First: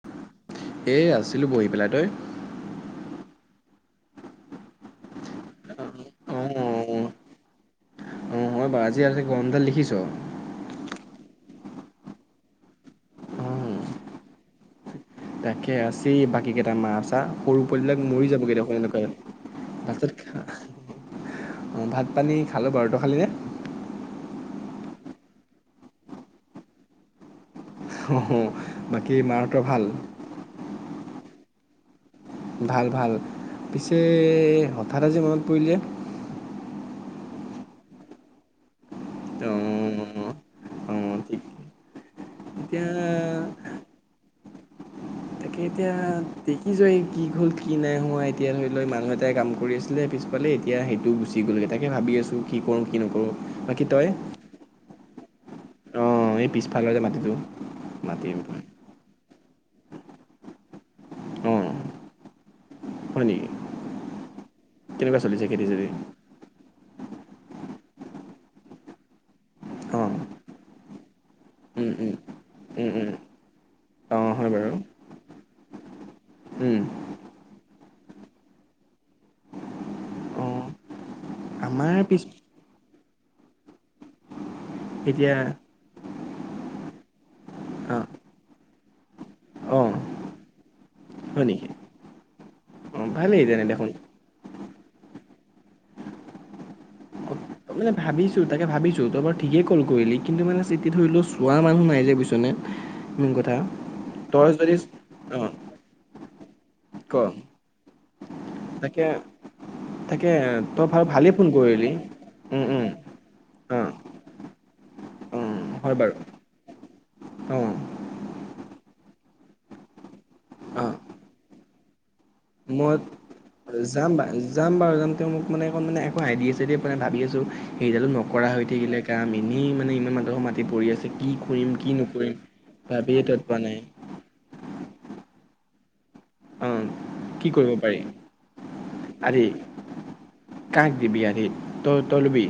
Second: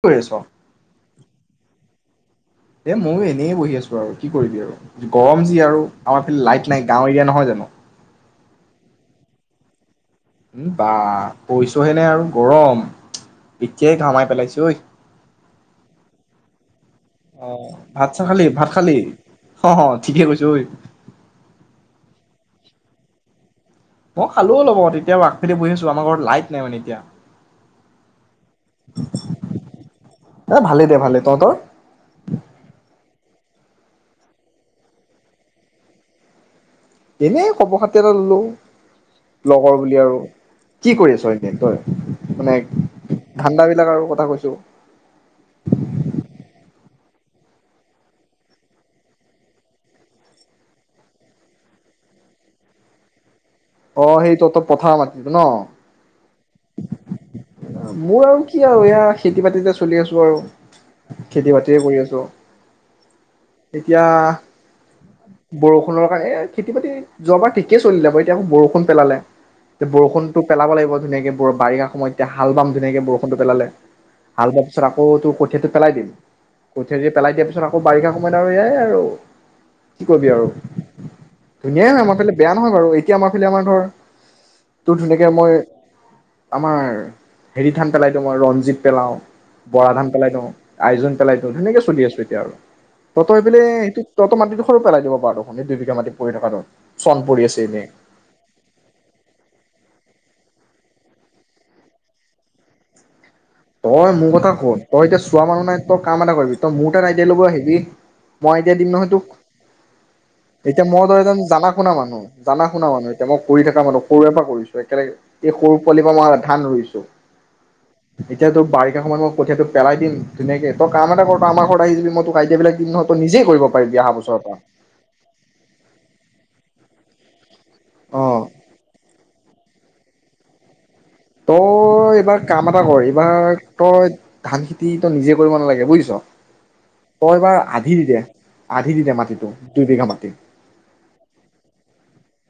কি কৰি আছ? এ আছিলোঁ বহি পেলাই, তই? এ ময়ো এনেই বহি আছোঁ আৰু কি কৰিবি আৰু গৰম যি আৰু আমাৰ অ ফালে লাইট নাই গাওঁ এৰিয়া নহয় জানোঁ। মই বা আজি গৰম ডাল দেখিছ। উম, বা কৰিছোহে নাই আৰু গৰম এতিয়াই ঘামাই পেলাইছোঁ ঐ। তাকে, আছে বাকী কেইটা মাছ। টা অ সৰু পোৱালি বিলাক ভাত চাত মৰি খালি যাবগৈ ভাত দেখোন খালি? এনেকুৱা, অ অ ঠিকে কৈছ ঐ তাৰপিছত ভাত পানী খালোঁ বাৰু। তই খালিনে? মই খালোও অলপ অগত এতিয়া আগফেলাল বহি আছোঁ। আমাৰ ঘৰত লাইট নাই মানে এতিয়া। অ' বাকী মাহঁতৰ ভাল। এ ভালেই দে ভালে তহঁতৰ ভাল ভাল। পিছে হঠাৎ আজি মনত পৰিলে যে। এনেই খবৰ খাতে ললো লগৰ বুলি আৰু অঁ কি কৰি অঁ আছ ঠিক এনেই তই মানে এতিয়া ধনদা বিলাকৰ আৰু কথা কৈছো তাকে এতিয়া দেখি য কি হ'ল কি নাই হোৱা এতিয়া ধৰি লওক মানুহ এটাই কাম কৰি আছিলে পিছফালে এতিয়া সেইটো গুচি গ'লগৈ তাকে ভাবি আছোঁ কি কৰোঁ কি নকৰোঁ বাকী তই অ সেইটো তহঁতৰ পথাৰ মাটিটো ন অঁ এই পিছফালৰ যে মাটিটো মোৰ মাটি আৰু কি আৰু এয়া খেতি বাতিত চলি আছোঁ আৰু খেতি অঁ বাতি যে কৰি আছোঁ হয় নেকি এতিয়া কেনেকুৱা চলিছে খেতি চেতি বৰষুণৰ কাৰণে খেতি বাতি যোৱাবাৰ ে চলিলে বাৰু এতিয়া বৰষুণ পেলালে। অঁ বৰষুণতো পেলাব লাগিব ধুনীয়াকে বাৰিষা উম সময় উম এতিয়া হাল বাম উম ধুনীয়াকে উম বৰষুণটো পেলালে, অঁ হাল হয় বোৱাৰ বাৰু পিছত আকৌ তোৰ কঠীয়াটো পেলাই দিম, উম কঠীয়াটো পেলাই দিম, কঠীয়া দি পেলাই দিয়া পিছত আকৌ বাৰিষা সময়ত আৰু এয়াই আৰু কি কৰিবি আৰু অঁ ধুনাই আমাৰ হয় মই পিছ পালে বেয়া নহয় বাৰু কে আমাৰ ফে আমাৰ ধৰ তোৰ ধুনীয়াকে এতিয়া মই আমাৰ হেৰি ধান অঁ পেলাই দিওঁ মই ৰঞ্জিত পেলাও অঁ বৰা ধান পেলাই দিওঁ আইো পেলাই হয় দিওঁ নেকি ধুনেকে চলি আছো এতিয়া আৰু অঁ তহঁতৰ ভালেই পিনে তেনে দেখোন সেইটো তহঁতৰ মাটিতো সৰু পেলাই দিব পাৰো শুনি দুই বিঘা মাটি পৰি থকা চন পৰি আছে তই এনেই মানে ভাবিছো তাকে ভাবিছো তই বাৰ ঠিক কল কৈলি কিন্তু মানে চিটি ধৰি লও চোৱা মানুহ নাই যে পিছনে তই মোৰ কথা কত তই এতিয়া অ চোৱা মানুহ নাই তই কাম এটা কৰিবি ত মোৰ তাত ক আইডিয়া ল'ব হেবি মই এতিয়া দিম তাকে নহয় তোক, তাকে তই এতিয়া ভাল মই ধৰ ভালেই এজন ফোন জানা কৰিলি শুনা মানুহ, উম জানা উম শুনা মানুহ এতিয়া মই কৰি অ থকা মানুহ সৰুৰে পৰা কৰিছো ৰে অ [unintelligible] এই সৰু হয় পোৱালিৰ পৰা বাৰু মই ধান ৰুইছো অ এতিয়াটো বাৰষা সময় মই কঠীয়াটো পেলাই দিম ধুনীয়াকে, অ তই কাম এটা কৰ তই আমাৰ ঘৰত আহি যিবি মই যাম বা পৰা যাম বাৰু যাম তেওঁ মোক মানে একো মানে একো আইডিয়া পোৱা মানে ভাবি আছো সেইডালো অ নকৰা হৈ থাকিলে কাম সি মানে ইমান মানুহৰ মাতি পৰি আছে কি কৰিম কি তই নকৰিম এইবাৰ কাম এটা কৰ ভাবিয়ে তত পোৱা এইবাৰ নাই তই ধান খেতি ো নিজে কৰিব নালাগে বুজিছ অ তই কি এবাৰ কৰিব আধি পাৰি দি দে আধি দি দে আদি মাটিটো দুই বিঘা মাটি কাক দিবি আদি তই ৰুবি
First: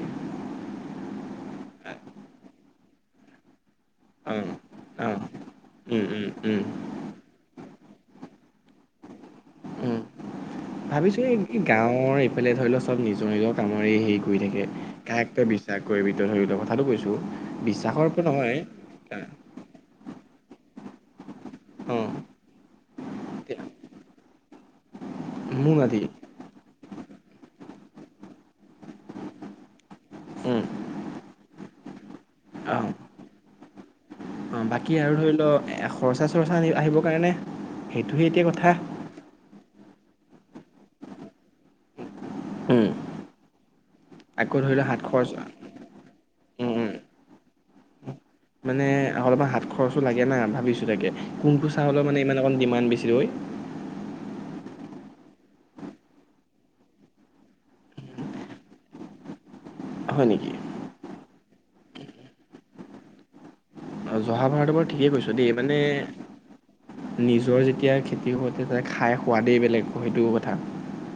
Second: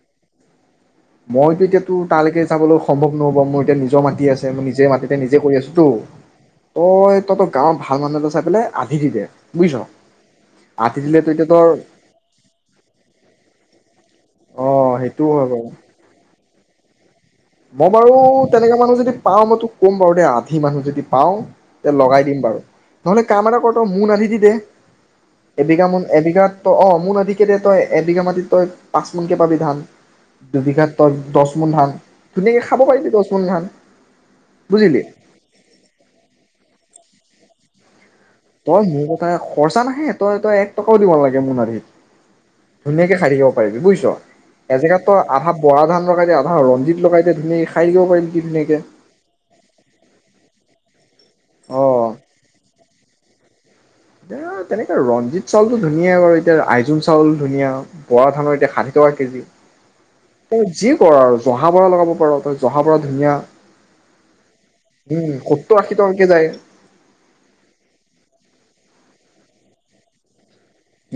মইতো এতিয়া তোৰ তালৈকে যাবলৈ সম্ভৱ নহ'ব মোৰ এতিয়া নিজৰ মাটি অ আছে মই নিজে অ মাটিতে নিজে কৰি আছোতো উম উম উম তই, তহঁতৰ গাঁৱৰ ভাল মানুহ এটা চাই পেলাই আধি দি দে বুজিছ আধি দিলে ভাবিছো তই এই এতিয়া তোৰ গাঁৱৰ এইফালে ধৰি লোৱা চব নিজৰ নিজৰ কামত হয় সেই ঘূৰি থাকে অ সেইটোও কাক হয় তই বাৰু বিশ্বাস কৰিবি তই কথাটো কৈছো আৰু [unintelligible] মই বাৰু তেনেকা মানুহ যদি পাও মই তোক ক'ম বাৰু দে আধি মানুহ যদি পাওঁ তে অঁ লগাই দিম বাৰু নহলে কাম এটা কৰ ত মোন আধি দি দে মোৰ এবিঘা মাটি মোন এবিঘাত ত অ মোন আধিকেই দে তই এবিঘা মাটিত তই পাঁচ মোনকে পাবি ধান অঁ দুবিঘাত তই দহ মোন ধান ধুনীয়াকে খাব অঁ পাৰিবি দহ মোন ধান বাকী বুজিলি আৰু ধৰি লওক খৰচা চৰ্চা আহিব নাই নাই তই মোৰ কথা খৰচা নাহে তই তই এক টকাও দিব লাগে মোন আধিত উম, ধুনীয়াকে খাই থাকিব পাৰিবি বুজিছ আকৌ ধৰি লওক হাত এজেগাত তই খৰচ আধা বৰা ধান লগাই দে আহ উম, উম, ৰঞ্জিত লগাই ধুনিয়াকে খাই থাকিব পাৰিবি কি ধুনীয়াকে মানে অলপমান হাত খৰচো লাগে না ভাবিছো তাকে কোনটো অ চাহ হলে মানে ইমান অক ডিমাণ্ড বেছি হয় এ তেনেকে ৰঞ্জিত চাউলতটো ধুনীয়াাই বাৰু এতিয়া আইজোং চাউল ধুনীয়া বৰা ধানৰ এতিয়া ষাঠি টকা কেজি হয় নেকি এ যি কৰ আৰু জহা বৰা লগাব পাৰোঁ ত জহা বৰা ধুনীয়া মহাভাৰতৰ পৰা ঠিকেই উম কৈছ দেই সত্তৰ মানে আশী টকাকে যায় নিজৰ যেতিয়া খেতি বাতিৰ পৰা খাই সোৱাদেই বেলেগ সেইটো কথা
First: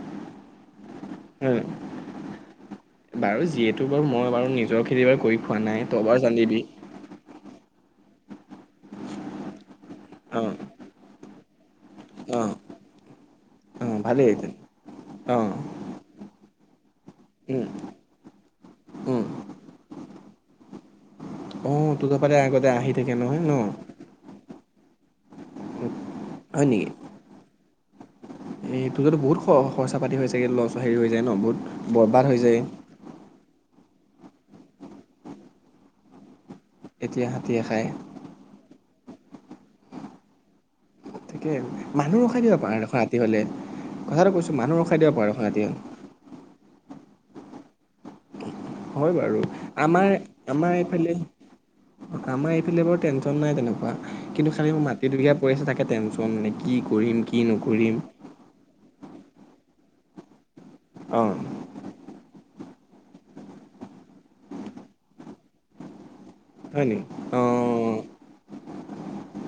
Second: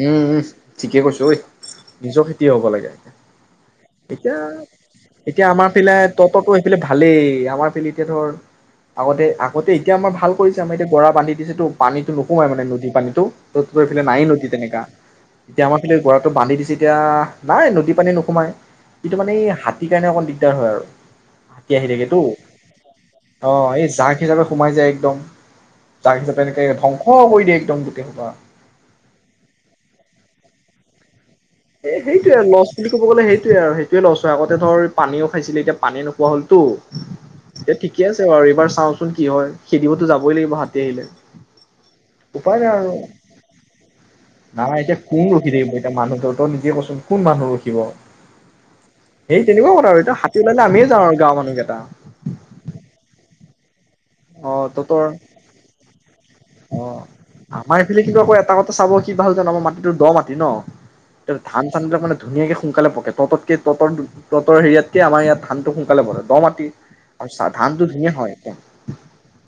উম উম ঠিকে কৈছো ঐ উম, নিজৰ খেতি হ'ব লাগে এতিয়া বাৰু যিহেতু বাৰু মই এতিয়া বাৰু নিজৰ খেতি বাৰু কৰি এতিয়া খোৱা আমাৰ নাই ফালে তই বাৰু ততো জানিবি। সেইফালে ভালেই আমাৰ এতিয়া ধৰ আগতে আগতে এতিয়া আমাৰ ভাল অ', কৰিছে আমাৰ এতিয়া গৰা বান্ধি দিছেটো পানীতটো নোসোমাই অ', মানে নদীৰ পানীতটো ত এইফে অ', ভালেই নদ তেন [unintelligible] অ', এতিয়া আমাৰ ফেলে গৰাটো বান্ধি দিছে এতিয়া উম, নাই নদী পানী নোসোমাই কিন্তু উম, মানে এই হাতীৰ কাৰণে অকণ দিগদাৰ হয় আৰু আহি অ', তোৰ থাকেেতো ফালে আগতে আহি থাকে নহয় অ ন? এই যাক হিচাপে সোমাই যায় একদম তাক হিচাপে এনেকে হয় নেকি? ধ্বংস কৰি দিয় একদম তেতিা [unintelligible] এই তোৰতো বহুত খৰচা পাতি হৈ যাগে ল হেৰি হৈ যায় ন বহুত এ বৰবাদ সেইটোয়ে হৈ যায় লচ বুলি ক'ব গ'লে সেইটোয়ে আৰু তে লছ আগতে ধৰ পানী খাইছিল এতিয়া পানী নোখোৱা হ'লতো এতিয়া হাতীয়ে এ খায়। ঠিকে আছে বাৰু এইবাৰ চাওঁচোন কি হয় সেই দিবতো যাবই লাগিব হাত তাকে মানুহ ৰখাই দিব পাৰ আৰু এখন ৰাতি হলে কথাটো কৈছো নাই মানুহ এতিয়া ৰখাই দিব কোন পাৰ এখন ৰখি ৰাতি থাকিব এতিয়া মানুহটো তই নিজে হল কোন মানুহ ৰখিব হয় বাৰু সেই তেনেকুৱা কথা আৰু আমাৰ এতিয়া হাতী ওলালে আমাৰ আমিয়ে যাওঁ আৰু এইফালে গাঁৱৰ মানুহকেইটা আমাৰ এইফালে বাৰ নাই তেনেকুৱা অ কিন্তু খালি মোৰ তহঁতৰ মাটি দুবিঘা পৰি আছে তাকে টেনশচন নে কি অ কৰিম কি আমাৰ নকৰিম এইফালে কিন্তু আকৌ এটা কথা চাব কি ভাল জান আঁ মই মাটিটো দ মাটি ন অঁ তাৰ ধান চানাক মানে ধুনীয়াকৈ সোনকালে পকে ততকৈ তহঁতৰ তহঁতৰ হেয়াতকৈ আমাৰ ইয়াত ধানটো সোনকালেই দ মাটি হয় নি আৰু চাহ ধানটো অঁ ধুনীয়া হয় একদম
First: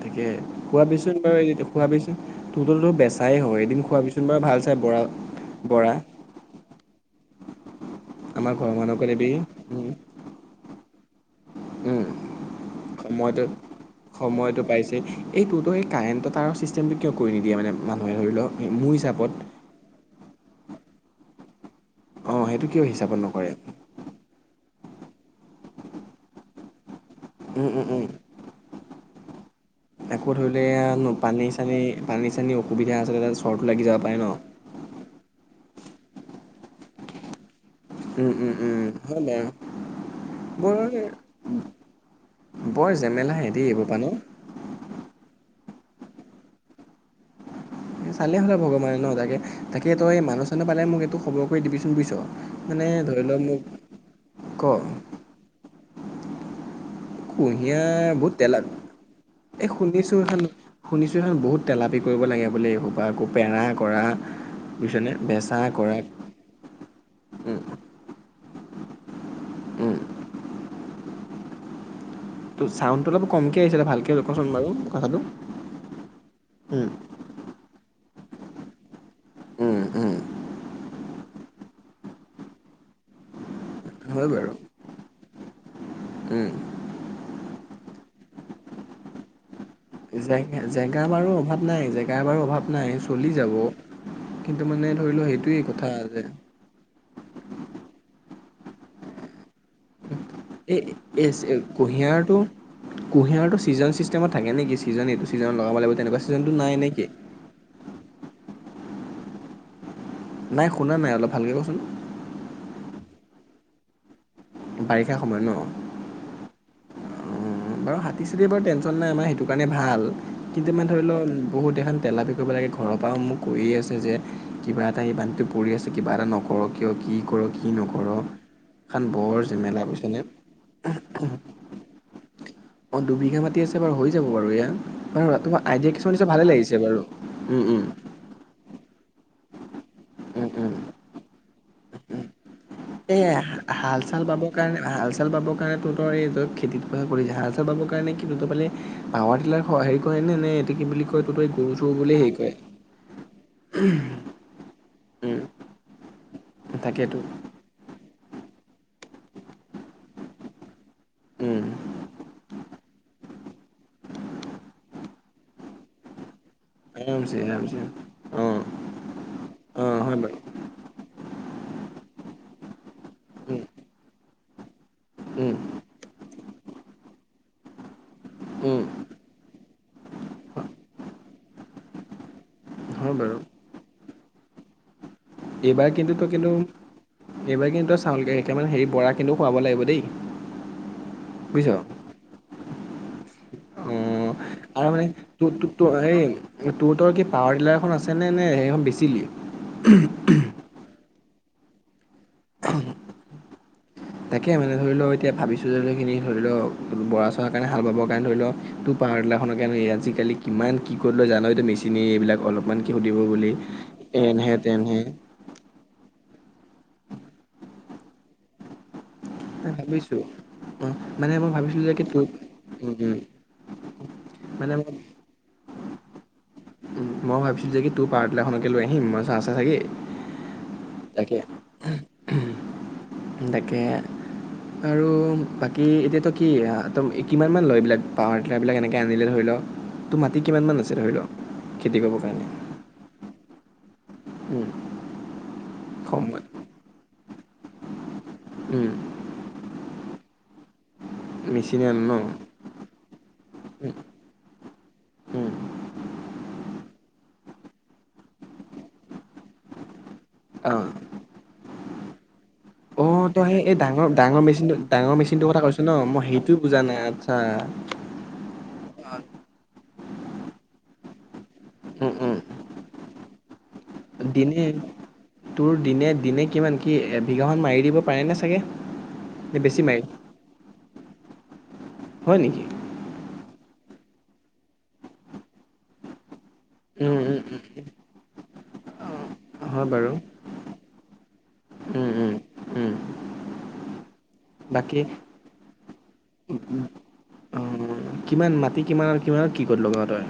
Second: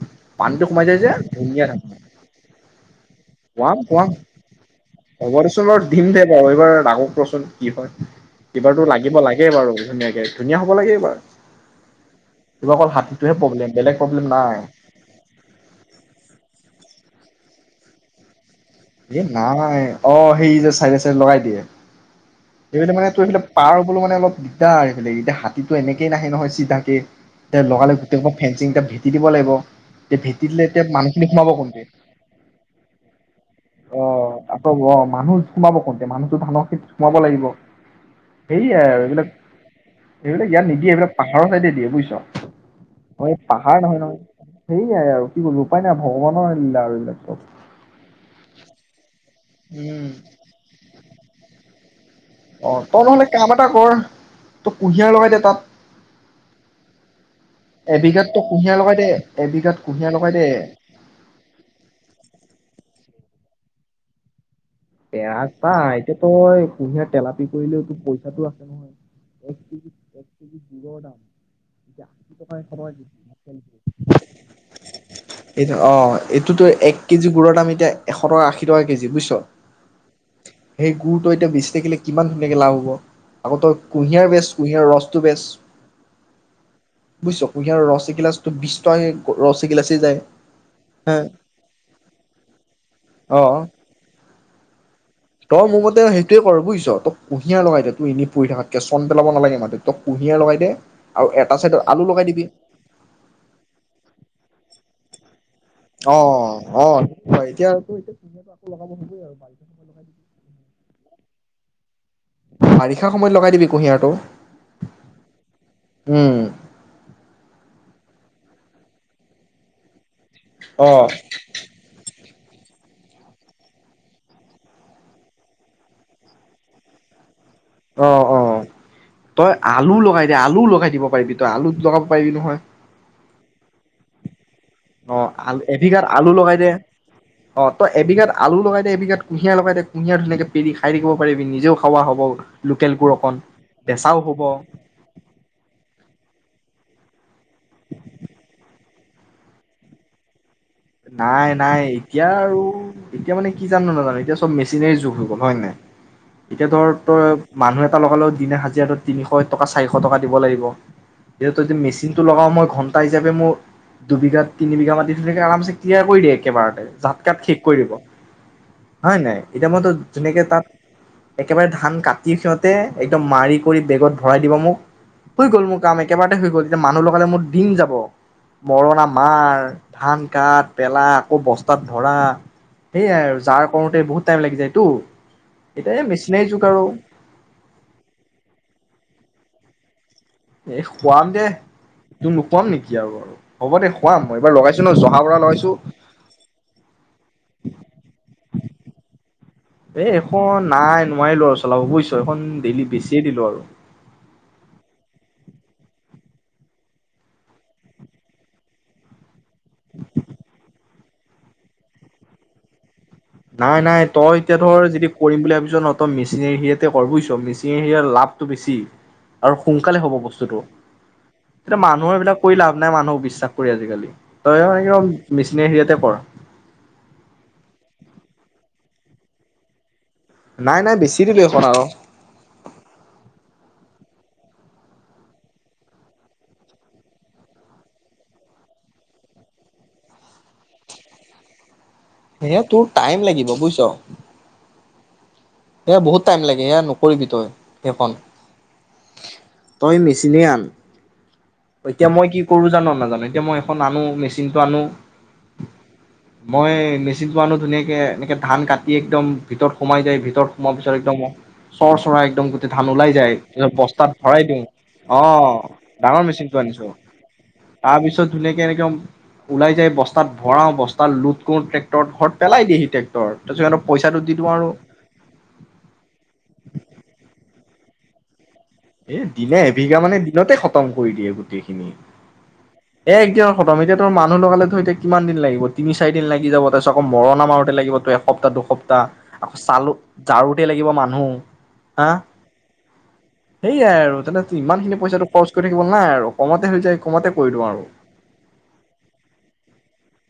তাকে পানীটো সোমাই যায় যে খোৱাবিচোন বাৰু এ ধুনীয়া ধান হয় খোৱাবিচোন তহতোৰ বেচাই হয় খুৱাম এদিন খুৱাম খোৱাবিচোন বাৰু ভাল চাই বৰা বৰা প্ৰচন কি হয় আমাৰ ঘৰৰ কিবাৰতো মানুহকো লাগিব দিবি লাগে বাৰু উম ধুনীয়াকে ধুনীয়া হ'ব লাগে হয় উম কিবা অকল হাতীতোহে সময়টো প্ৰব্লেম বেলেগ প্ৰব্লেম নাই সময়টো পাইছে এইটোতো এই কাৰেণ্ট তাৰ চিষ্টেমটো কিয় কৰি নিদিয় মানোনুহে ধৰিও এ নাই অঁ হেৰি যে চাইড চাই লগাই দিয়ে অঁ সেইটো কিয় স মানে হিচাপত তোৰ সেই নকৰে পাৰ হ'বলৈ মানে অলপ চা আৰুফলে এতিয়া হাতীতটো এনেকেই নাহে নহয় চিধাকে তে উম উম লগালে উম গোটেই ফেঞ্চিং এটা ভেটি দিব লাগিব তেয়া আকৌ ভেটি ধৰি দিলে লও এতিয়া এয়া মানুহখিনি পানী সোমাব চানী কোনতে পানী চানী অসুবিধা আছে তাত চৰ্ট লাগি যাব অ পাৰে ন আকৌ অ অমানুহ সোমাব কোনতে মানুহটো ধানৰ ক্ষেতত সোমাব লাগিব উম উম সোই উম আৰু হয় এইবিলাক বাৰু এইবিলাক ইয়াত বৰ নিদিয়ে এইবিলাক পাহাৰৰ চাইডে দিয়ে বুজিছ বৰ অঁ জেমেলাহে দেই পাহাৰ এইবোৰ পা নহয় ন নহয় হেৰি নাই আৰু কি কৰিলো উপায় নাই ভগৱানৰ আহলিলা আৰু এইবিলাক তত চালি আহহঁলে ভগৱানে ন তাকে তাকে উম তই মানুহ চানহ পালে মোক এইটো খবৰক কৰি দিবি ছু্বৈছশ অঁ তই নহলে কাম এটা কৰ ক তই কুঁহিয়াৰ লগাই দে তাত কুঁহিয়াৰ এবিঘাত বহুত তই তেল কুঁহিয়াৰ লগাই দে এই এবিঘাত কুঁহিয়াৰ শুনিছো লগাই সখন দে শুনিছো সখন বহুত তেলাপি কৰিব লাগে বোলে এইহোপা ক পেৰা কৰা বুজিছনে পেৰা বেচা চা কৰা এতিয়া তই কুঁহিয়াৰ তেলাপি উম কৰিলেও তো পইচা সটো আছে নহয় এক কেজিত উম এক কেজিত দৰৰ দাম তোৰ চাউণ্ডটো অলপ কমকে আহিছিলে ভালকে কচোন বাৰু কথাটো য টো অ এইটোতো উম এক কেজি গুড় দাম এতিয়া এশ টকা আশী টকা কেজি বুইছ উম উম সেই গু়ৰটো এতিয়া বিচিথাকিলে কিমান ধুনীয়াকে লাভ হ'ব আকৌ তই কুঁহিয়াৰ হয় বেজ বাৰু কুঁহিয়াৰ ৰসটো বেজ উম বুজিছ কুঁহিয়াৰ ৰস এগিলাটো বি্ত ৰ জেগ জেগা বাৰু অভাৱ নাই জেগা বাৰু অভাৱ নাই চলি অ যাব কিন্তু মানে ধৰি লও সেইটোৱেই তই মোৰ কথা মতে যে সেইটোয়ে কৰ বুজিছ তই কঁহিয়া লগাই দে তো এনেই পৰি থাকাতকে চন পেলাব নালাগে মা [unintelligible] এই এই লগাই কুঁহিয়াৰটো দিবি কুঁহিয়াৰটো ছিজন চিষ্টেমত থাকে নেকি [unintelligible] এইটো ছিজনত লগাব অ লাগিব তেনেকুৱা অ ছিজনটো নাই এতিয়া নে কি? আৰু এ আকৌ লগাব দিবই আৰু তাত নাই শুনা নাই অলপ ভালকৈ কচোন বাৰিষা সময়ত লগাই দিবি কুঁহিয়াৰটো বাৰিষা সময়ত উম ন অঁ বাৰু হাতী ছাতী এবাৰ টেনশ্যন নাই আমাৰ সেইটো কাৰণে ভাল কিন্তু মানে অ ধৰি লও বহুত এখন তেলাপি কৰিব লাগে ঘৰৰ পৰাও মোক কৈয়ে আছে যে কিবা এটা এই বান্ধটো পৰি আছে কিবা এটা নকৰক কিয় কি কৰ কি নকৰ। অ অ এখন বৰ তই জেমেলা আলু বুজিছানে? লগাই দে আলু লগাই দিব পাৰিবি তই আলু লগাব পাৰি নহয় দুবিবিঘা মাতি আছে বাৰু হৈ যাব বাৰু এয়া অ বাৰু আল তোমাৰ আইডিয়া এবিঘাত কিছুমান দিছা আলু ভালে লগাই দে লাগিছে বাৰু। উম অ ত উম এবিঘাত আলু লগাই দে এবিঘাত কুহিয়া লগাই দে ধুনীয়া ধুনীয়াকে উম পেৰি খাই থাকিব পাৰিবি নিজে নিজও খাবা হ'ব লোকেল গুৰ এ অকণ হাল বেচাও চাল হ'ব বাবৰ কাৰণে হাল চাল বাবৰ কাৰণে তোৰ তৰ এই খেতিত জাল চাৰ পাব কাৰণে কি দুত পালে পাৱাৰ টিলাৰ হেৰি কৰেনে নে কি বুলি কয় তহঁতৰ নাই এই গৰু নাই চৰু বুলি এতিয়া হেৰি কৰে আৰু এতিয়া মানে কি জান নাজান এতিয়া চব মেচিনেৰি যুগ হ'ল হয়নে উম নাই এতিয়া ধৰ ত তাকেতো মানুহ এটা লগালে দিনে সাজি তিনিশ টকা চাৰিশ টকা দিব লাগিব উম [unintelligible] মেচিন টো লগাও মই ঘন্টা হিচাপে মোৰ দুবিঘাত তিনি বিঘা মাতি আৰামচে তিয়া কৰি দিয়ে একেবাৰতে জাত কাত আৰমছে শেষ কৰি আৰমছে দিব অহ' হয় নাই, এতিয়া মোৰতো যেুনেকে তাত একেবাৰে ধান কাটি সিহঁতে একদম মাৰি উম কৰি বেগত ভৰাই দিব মোক হৈ উম গ'ল মোৰ কাম একেবাৰতে হৈ গ'ল, এতিয়া মানুহ লগালে মোৰ দিন যাব উম মৰণা মাৰ, ধান কাট পেলা, আকৌ বস্তাত ভৰা। হয় সেইয়াই বাৰু আৰু যাৰ কৰোঁতে বহুত টাইম লাগি যায়টো। এইবাৰ কিন্তু তই কিন্তু, এইবাৰ কিন্তু চাউল কেইটামান হেৰি, বৰা কিন্তু খুৱাব লাগিব দেই। এ, খোৱাম দে, বুজিছ তোক নুখোৱাম নেকি! [unintelligible] আৰু, হ'ব দে। খুৱাম অঁ মই এইবাৰ লগাইছো ন আৰু এই জহা বৰা লগাইছো তো-তো-তোৰ, এই তোহোতৰ কি পাৱাৰ টিলাৰখন আছে নে, নে সেইখন বেচিলি? নোৱাৰিলোঁ আৰু চলাব বুজিছ! সেইখন ডেইলি, বেছিয়ে দিলোঁ আৰু। তাকে মানে ধৰি ল, এতিয়া ভাবিছোঁ যে কিনি, ধৰি ল, বৰা-চৰা কাৰণে হাল বাবৰ কাৰণে ধৰি ল, টোৰ পাৱাৰটিলাৰখনৰ কাৰণে এই আজিকালি কিমান, কি, ক'ত লয় জানইটো মেচিনেৰী এইবিলাক অলপমান কি সুধিব বুলি নাই, নাই। তই এনেহে এতিয়া ধৰ তেনেহে যদি কৰিম বুলি ভাবিছ ন তই মেচ মিচিনেৰী সেয়াতে কৰ বুইছ! মিচিনৰ হেৰিয়াত লাভটো বেছি। আৰু সোনকালে হ'ব ভাবিছোঁ বস্তুতটো। মানে মই তেতিয়া ভাবিছিলোঁ যে কি মানুহৰ তোক এইবিলাক কৰি লাভ উম নাই, উম মানুহক বিশ্বাস কৰি আজিকালি। তয় মানে মই একদম মেচিনে হেৰিয়াতে পৰ মই ভাবিছিলোঁ যে, কি তোৰ পাৰ্টলাৰ এখনকে লৈ আহিম, মই চা-চা-চাগি নাই নাই বেছি তাকে, দিলো এখন আৰু তাকে। আৰু বাকী! এতিয়াটো কি এয়া, ত' কিমানমান লয় এইবিলাক পাৱাৰটিলাৰবিলাক এনেকৈ আনিলে ধৰি ল, তোৰ মাটি কিমানমান আছে, ধৰি ল? সেয়া তোৰ টাইম লাগিব বুইছ! উম। এয়া বহুত টাইম লাগে, এয়া আনো পৰিপিত হয় সেইখন উম। তই মেচিনে আন মেচিনে আনো এতিয়া ন? মই কি কৰো জানো নাজানো এতিয়া মই উম, আন মেচিনটো আনো উম, মই মেচিনটো আনো ধুনীয়াকে এনেকে ধান কাটি একদম ভিতৰত সোমাই যায়। মই পিছত অ', একদমই চৰ চৰা একদম গোটেই ধান ওলাই অ', তই সেই এই ডাঙৰ বস্তাত ডাঙৰ ভৰাই দিওঁ মেচিনটো ডাঙৰ মেচিনটোৰ কথা অ' কৈছ ন? মই ডাঙৰ মেচিন সেইটো টো বুজা আনিছো নাই আচ্ছা। তাৰ পিছত ধুনীয়াকে এনেকে ওলাই যায় বস্তাত ভৰাও বস্তাত লোট কৰো ট্ৰে্ট উম, উম, ঘৰত পেলাই দিয়ে স ট্ৰে্টৰ তাৰপিছত পইচাটো দি দিওঁ দিনে আৰু তোৰ দিনে দিনে কিমান কি এ ভঘাখন মাৰি দিব পাৰেনে চাগে? এ দিনে নে বেছি এবিঘা মাৰি মানে দিনতে খতম কৰি দিয়ে গোটেই। হয় নেকি? প্ৰথম এতিয়া তোৰ মানুহ লগালে ধৰি এতিয়া কিমান দিন লাগিব তিনি চাৰি দিন লাগি যাব তাৰপিছত আকৌ উম, উম, মৰণা মাৰোতে লাগিব তো এসপ্তাহ দুসপ্তাহ। উম, আকৌ হয় চালো বাৰু। জাৰু দিয় লাগে কিয় মানুহ হা উম, উম, উম, সেইয়াই আৰু তনে ইমান খিনি বাকী পইচাটো অ', খৰচ কৰি থাকে একু নাই আৰু কমতে হৈ যায় কমতে কৰি দিওঁ আৰু কিমান মাটি কিমান আৰু কিমানত কি কত লগাও তই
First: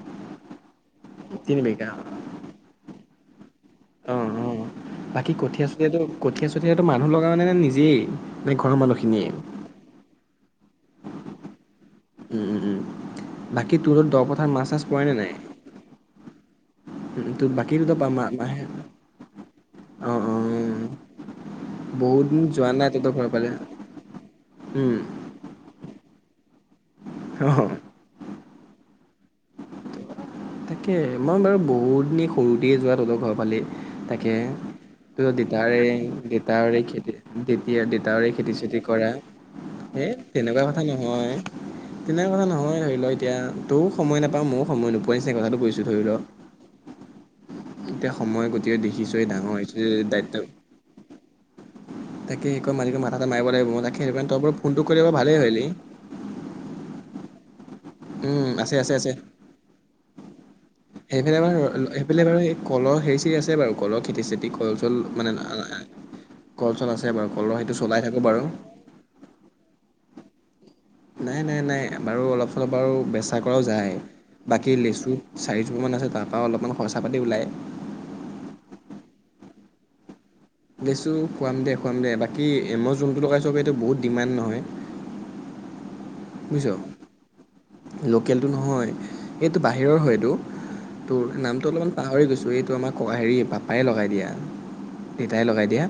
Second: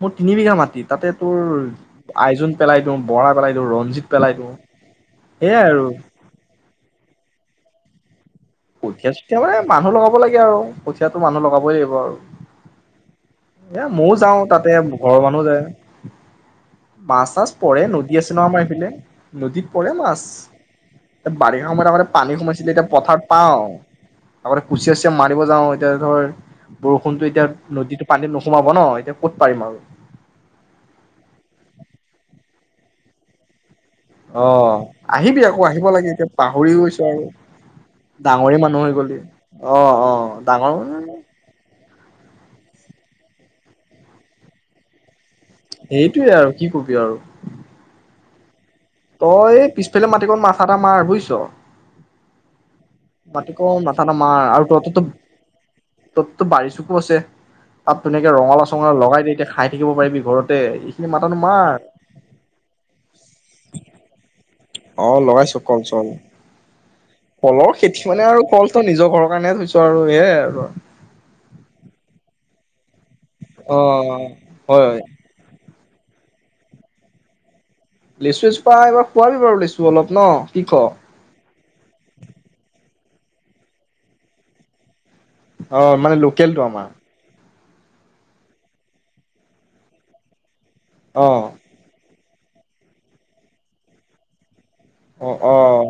মোৰ তিনি বিঘা মাটিত তাতে তোৰ তিনি বিঘা আইজোন পেলাই দিওঁ বৰা পেলাই দিও ৰঞ্জিত অ', পেলাই দিও অ'। বাকী কঠীয়া চঠীয়াটো কঠীয়াঠীয়াটো মানুহ লগাও নে নিজে দি কোঠিয়া চুঠিয়া মানে মানুহ লগাব লাগে আৰু কোঠীয়াতো মানুহ লগাবই লাগিব আৰু উম, উম, উম, বাকী এ তোৰ মইও দ যাও পথাৰত মাছ তাতে চাছ পৰে নে ঘৰৰ নাই? মানুহ ও যায় উম, মাছ তোৰ চাছ বাকী পৰে তহঁতৰ পা নদী মা আছে ন আমাৰ মাহে এপিনে নদীত পৰে অ', মাছ অ', বাৰিষা সময়ত আগতে বহুত পানী দিন যোৱা সোমাইছিলে এতিয়া নাই তহঁতৰ পথাৰ ঘৰৰ ফালে। পাওঁ আগতে উম, কুচিয়াছুচিয়া মাৰিব যাওঁ এতিয়া ধৰ বৰষুণটো এতিয়া অ', নদীতো পানি নোসোমাৱ ন এতিয়া ক'ত পাৰিম আৰু তাকে মই বাৰু বহুত দিনি সৰুতে যোৱা তহঁতৰ ঘৰ ফালে তাকে অ তোৰ আহিবি আকৌ দেতাৰে আহিব লাগে এতিয়া পাহৰি দেতাৰে গৈছো খেতি আৰু তেতিয়া দেতাৰে খেতি ডাঙৰে চেতি মানুহ হৈ কৰা গলি অ হেই অ তেনেকুৱা ডাঙৰ কথা নহয় তেনে কথা নহয় ধৰি ল এতিয়া তইও সময় নাপাওঁ ময়ো সময় নোপোৱাই সেইটোৱে আৰু কি কবি আৰু এতিয়া সময় ক'ত তই পিছফালে মাটিকণ মাথা এটা মাৰ বুজিছ তাকে তই মালিকে মাথাটো মাৰিব লাগিব মাটিকণ মই মাথা তাকে এটা মাৰ তই বাৰু আৰু ফোনটো তহততো কৰিলি ভালেই হলি পছে তাত তেনেকে উম ৰঙালাউ আছে চঙালাউ আছে আছে লগাই দি এতিয়া খাই থাকিব পাৰিবি ঘৰত সেইফালে বাৰু সেইফালে বাৰু এই কলৰ হেৰি চেৰি আছে বাৰু কলৰ খেতি চেতি চল অ মানে লগাইছো কল চল কল চল আছে বাৰু কলৰ সেইটো চলাই খেতি থাকোঁ মানে বাৰু আৰু কলতো নিজৰ ঘৰৰ কাৰণে লৈছো আৰু এয়াই আৰু নাই নাই নাই বাৰু অলপ চলপ বাৰু বেচা কৰাও অ যায় হয় বাকী হয় লেচু চাৰি কিছুমান আছে তাৰপৰা অলপমান খৰচা পাতি ওলায় লেচু, লেচুৰপা খোৱাবি বাৰু লেচু অলপ ন কি ক লেচু খুৱাম দে খুৱাম দে বাকী মই যোনটো লগাই চ এইটো বহুত ডিমাণ্ড নহয় অ মানে লোকেল টো বুজিছ আমাৰ লোকেলটো নহয় এইটো বাহিৰৰ হয়টো তোৰ অ নামটো অলপমান পাহৰি গৈছ চ' এইটো আমাৰ হেৰি পাপাই লগাই দিয়া দেউতাই অ অ লগাই দিয়া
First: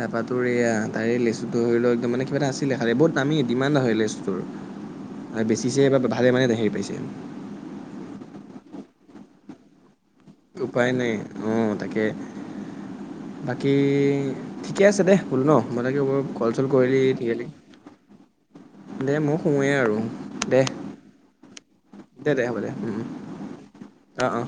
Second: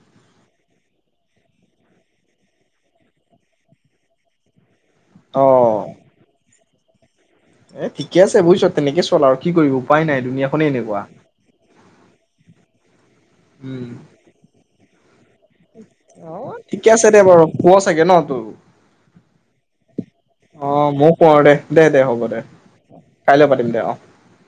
তাৰপাতো এয়া তাৰে লেচুটো ধৰিও একদম মানে কিবা এটা আছিলে খালেই বহুত দামী ডিমাণ্ড হয় লেচুটোৰ আৰু অ বেছ পিছে বা ভালে মানে দেখাই পাইছে তেম [inaudible] এ ঠিকে আছে বুজিছ তেনেকে চল আৰু কি কৰিব উপায় নাই দুুনীয়াখনে উপায় এনেকুৱা নাই অ তাকে বাকী উম ঠিকে আছে দে হলো ন মই লাগে ব কল অ চল ঠিকে কৰিলি আছে দে বাৰু কেলি শুৱ চাগে ন তোৰ দে মোক সোমোৱেই আৰু দে অ ময়ো শুৱ দে দে দে হ'ব দে কাইলৈ পাতিম দে অ অঁ অঁ